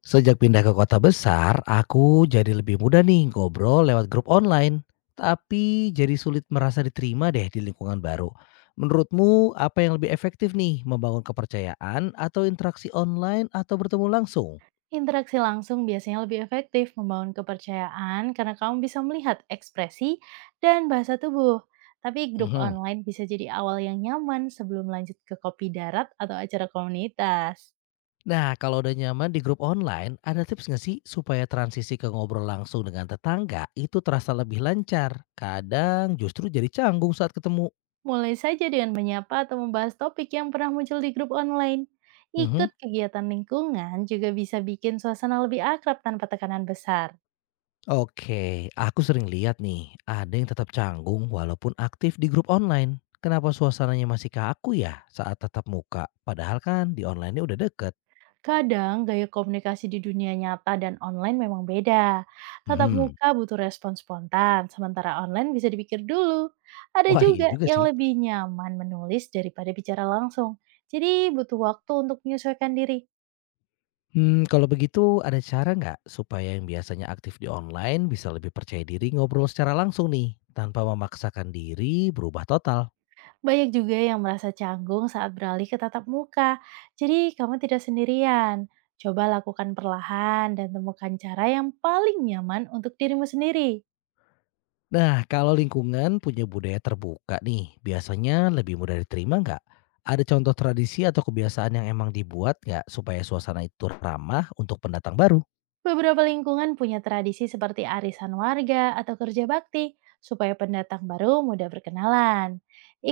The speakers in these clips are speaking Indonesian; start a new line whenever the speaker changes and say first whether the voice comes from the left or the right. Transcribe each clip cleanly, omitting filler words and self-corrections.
left: Sejak pindah ke kota besar, aku jadi lebih mudah nih ngobrol lewat grup online. Tapi jadi sulit merasa diterima deh di lingkungan baru. Menurutmu apa yang lebih efektif nih? Membangun kepercayaan atau interaksi online atau bertemu langsung?
right: Interaksi langsung biasanya lebih efektif membangun kepercayaan karena kamu bisa melihat ekspresi dan bahasa tubuh. Tapi grup
left: Mhm.
right: online bisa jadi awal yang nyaman sebelum lanjut ke kopi darat atau acara komunitas.
left: Nah kalau udah nyaman di grup online, ada tips nggak sih supaya transisi ke ngobrol langsung dengan tetangga itu terasa lebih lancar? Kadang justru jadi canggung saat ketemu.
right: Mulai saja dengan menyapa atau membahas topik yang pernah muncul di grup online.
left: Mhm.
right: Ikut kegiatan lingkungan juga bisa bikin suasana lebih akrab tanpa tekanan besar.
left: Oke, aku sering lihat nih, ada yang tetap canggung walaupun aktif di grup online. Kenapa suasananya masih kaku ya saat tatap muka? Padahal kan di online-nya udah deket.
right: Kadang gaya komunikasi di dunia nyata dan online memang beda. Tatap
left: Hmm,
right: muka butuh respon spontan, sementara online bisa dipikir dulu. Ada
left: wah iya
right: juga
left: juga
right: yang
left: sih.
right: lebih nyaman menulis daripada bicara langsung. Jadi butuh waktu untuk menyesuaikan diri.
left: Hmm, kalau begitu ada cara nggak supaya yang biasanya aktif di online bisa lebih percaya diri ngobrol secara langsung nih, tanpa memaksakan diri berubah total?
right: Banyak juga yang merasa canggung saat beralih ke tatap muka. Jadi kamu tidak sendirian. Coba lakukan perlahan dan temukan cara yang paling nyaman untuk dirimu sendiri.
left: Nah, kalau lingkungan punya budaya terbuka nih, biasanya lebih mudah diterima nggak? Ada contoh tradisi atau kebiasaan yang emang dibuat nggak supaya suasana itu ramah untuk pendatang baru?
right: Beberapa lingkungan punya tradisi seperti arisan warga atau kerja bakti, supaya pendatang baru mudah berkenalan.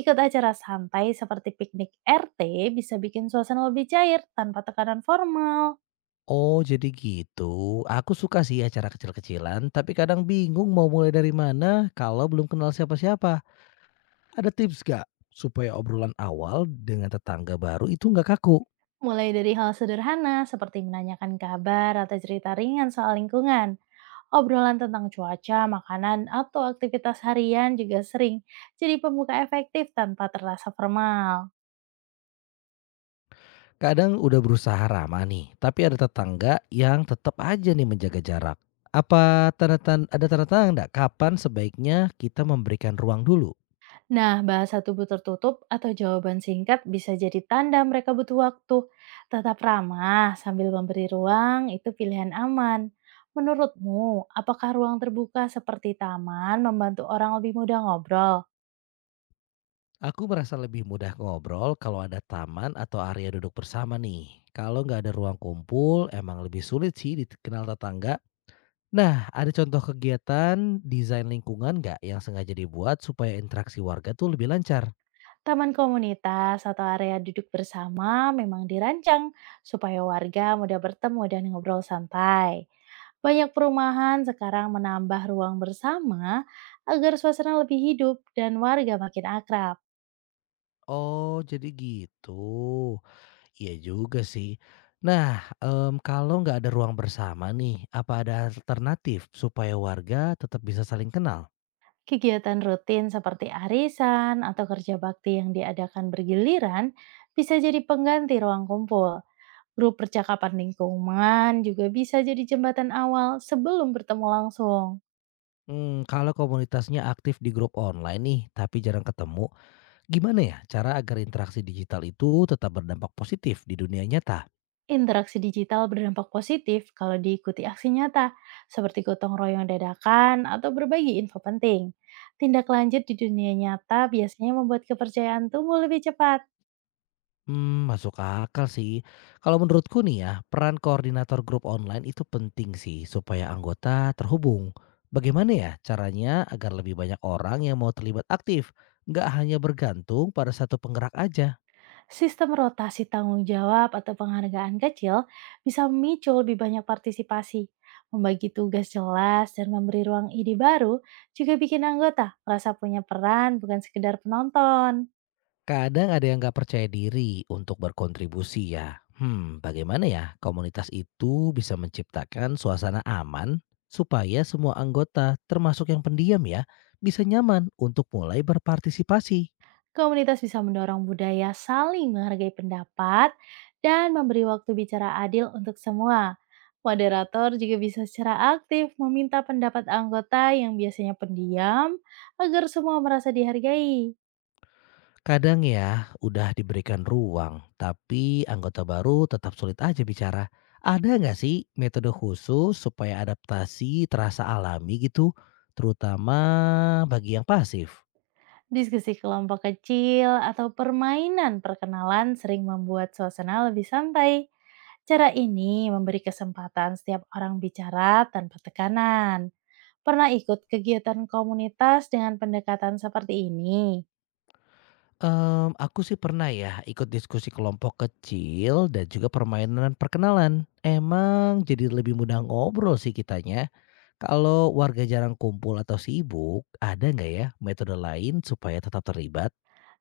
right: Ikut acara santai seperti piknik RT bisa bikin suasana lebih cair tanpa tekanan formal.
left: Oh, jadi gitu. Aku suka sih acara kecil-kecilan, tapi kadang bingung mau mulai dari mana kalau belum kenal siapa-siapa. Ada tips nggak supaya obrolan awal dengan tetangga baru itu nggak kaku?
right: Mulai dari hal sederhana seperti menanyakan kabar atau cerita ringan soal lingkungan. Obrolan tentang cuaca, makanan, atau aktivitas harian juga sering jadi pembuka efektif tanpa terasa formal.
left: Kadang udah berusaha ramah nih, tapi ada tetangga yang tetap aja nih menjaga jarak. Apa tanda-tanda ada tanda-tanda nggak kapan sebaiknya kita memberikan ruang dulu?
right: Nah, bahasa tubuh tertutup atau jawaban singkat bisa jadi tanda mereka butuh waktu. Tetap ramah sambil memberi ruang itu pilihan aman. Menurutmu, apakah ruang terbuka seperti taman membantu orang lebih mudah ngobrol?
left: Aku merasa lebih mudah ngobrol kalau ada taman atau area duduk bersama nih. Kalau nggak ada ruang kumpul, emang lebih sulit sih dikenal tetangga. Nah, ada contoh kegiatan desain lingkungan nggak yang sengaja dibuat supaya interaksi warga tuh lebih lancar?
right: Taman komunitas atau area duduk bersama memang dirancang supaya warga mudah bertemu dan ngobrol santai. Banyak perumahan sekarang menambah ruang bersama agar suasana lebih hidup dan warga makin akrab.
left: Oh, jadi gitu. Iya juga sih. Nah, kalau nggak ada ruang bersama nih, apa ada alternatif supaya warga tetap bisa saling kenal?
right: Kegiatan rutin seperti arisan atau kerja bakti yang diadakan bergiliran bisa jadi pengganti ruang kumpul. Grup percakapan lingkungan juga bisa jadi jembatan awal sebelum bertemu langsung.
left: Kalau komunitasnya aktif di grup online nih, tapi jarang ketemu, gimana ya cara agar interaksi digital itu tetap berdampak positif di dunia nyata?
right: Interaksi digital berdampak positif kalau diikuti aksi nyata, seperti gotong royong dadakan atau berbagi info penting. Tindak lanjut di dunia nyata biasanya membuat kepercayaan tumbuh lebih cepat.
left: Hmm, masuk akal sih. Kalau menurutku nih ya, peran koordinator grup online itu penting sih supaya anggota terhubung. Bagaimana ya caranya agar lebih banyak orang yang mau terlibat aktif, nggak hanya bergantung pada satu penggerak aja?
right: Sistem rotasi tanggung jawab atau penghargaan kecil bisa memicu lebih banyak partisipasi. Membagi tugas jelas dan memberi ruang ide baru juga bikin anggota merasa punya peran bukan sekedar penonton.
left: Kadang ada yang nggak percaya diri untuk berkontribusi ya. Hmm, bagaimana ya komunitas itu bisa menciptakan suasana aman supaya semua anggota, termasuk yang pendiam ya, bisa nyaman untuk mulai berpartisipasi?
right: Komunitas bisa mendorong budaya saling menghargai pendapat dan memberi waktu bicara adil untuk semua. Moderator juga bisa secara aktif meminta pendapat anggota yang biasanya pendiam agar semua merasa dihargai.
left: Kadang ya, udah diberikan ruang, tapi anggota baru tetap sulit aja bicara. Ada nggak sih metode khusus supaya adaptasi terasa alami gitu, terutama bagi yang pasif?
right: Diskusi kelompok kecil atau permainan perkenalan sering membuat suasana lebih santai. Cara ini memberi kesempatan setiap orang bicara tanpa tekanan. Pernah ikut kegiatan komunitas dengan pendekatan seperti ini?
left: Aku sih pernah ya ikut diskusi kelompok kecil dan juga permainan perkenalan. Emang jadi lebih mudah ngobrol sih kitanya. Kalau warga jarang kumpul atau sibuk, ada nggak ya metode lain supaya tetap terlibat?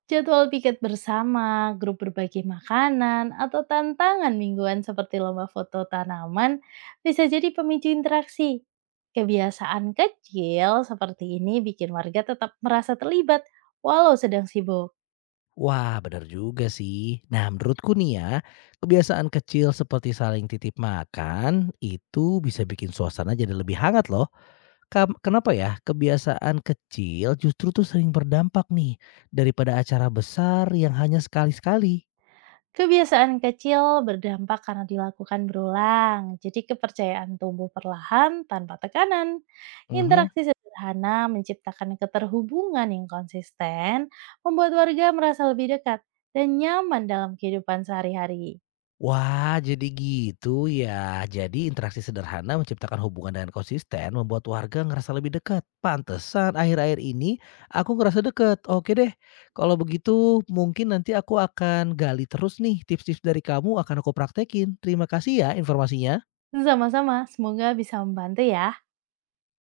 right: Jadwal piket bersama, grup berbagi makanan, atau tantangan mingguan seperti lomba foto tanaman bisa jadi pemicu interaksi. Kebiasaan kecil seperti ini bikin warga tetap merasa terlibat walau sedang sibuk.
left: Wah, benar juga sih. Nah, menurutku nih ya, kebiasaan kecil seperti saling titip makan itu bisa bikin suasana jadi lebih hangat loh. Kenapa ya? Kebiasaan kecil justru tuh sering berdampak nih daripada acara besar yang hanya sekali-sekali.
right: Kebiasaan kecil berdampak karena dilakukan berulang, jadi kepercayaan tumbuh perlahan tanpa tekanan.
left: Mhm.
right: Interaksi sederhana menciptakan keterhubungan yang konsisten, membuat warga merasa lebih dekat dan nyaman dalam kehidupan sehari-hari.
left: Wah, jadi gitu ya. Jadi interaksi sederhana menciptakan hubungan dengan konsisten membuat warga ngerasa lebih dekat. Pantesan akhir-akhir ini aku ngerasa dekat. Oke deh, kalau begitu mungkin nanti aku akan gali terus nih tips-tips dari kamu akan aku praktekin. Terima kasih ya informasinya.
right: Sama-sama, semoga bisa membantu ya.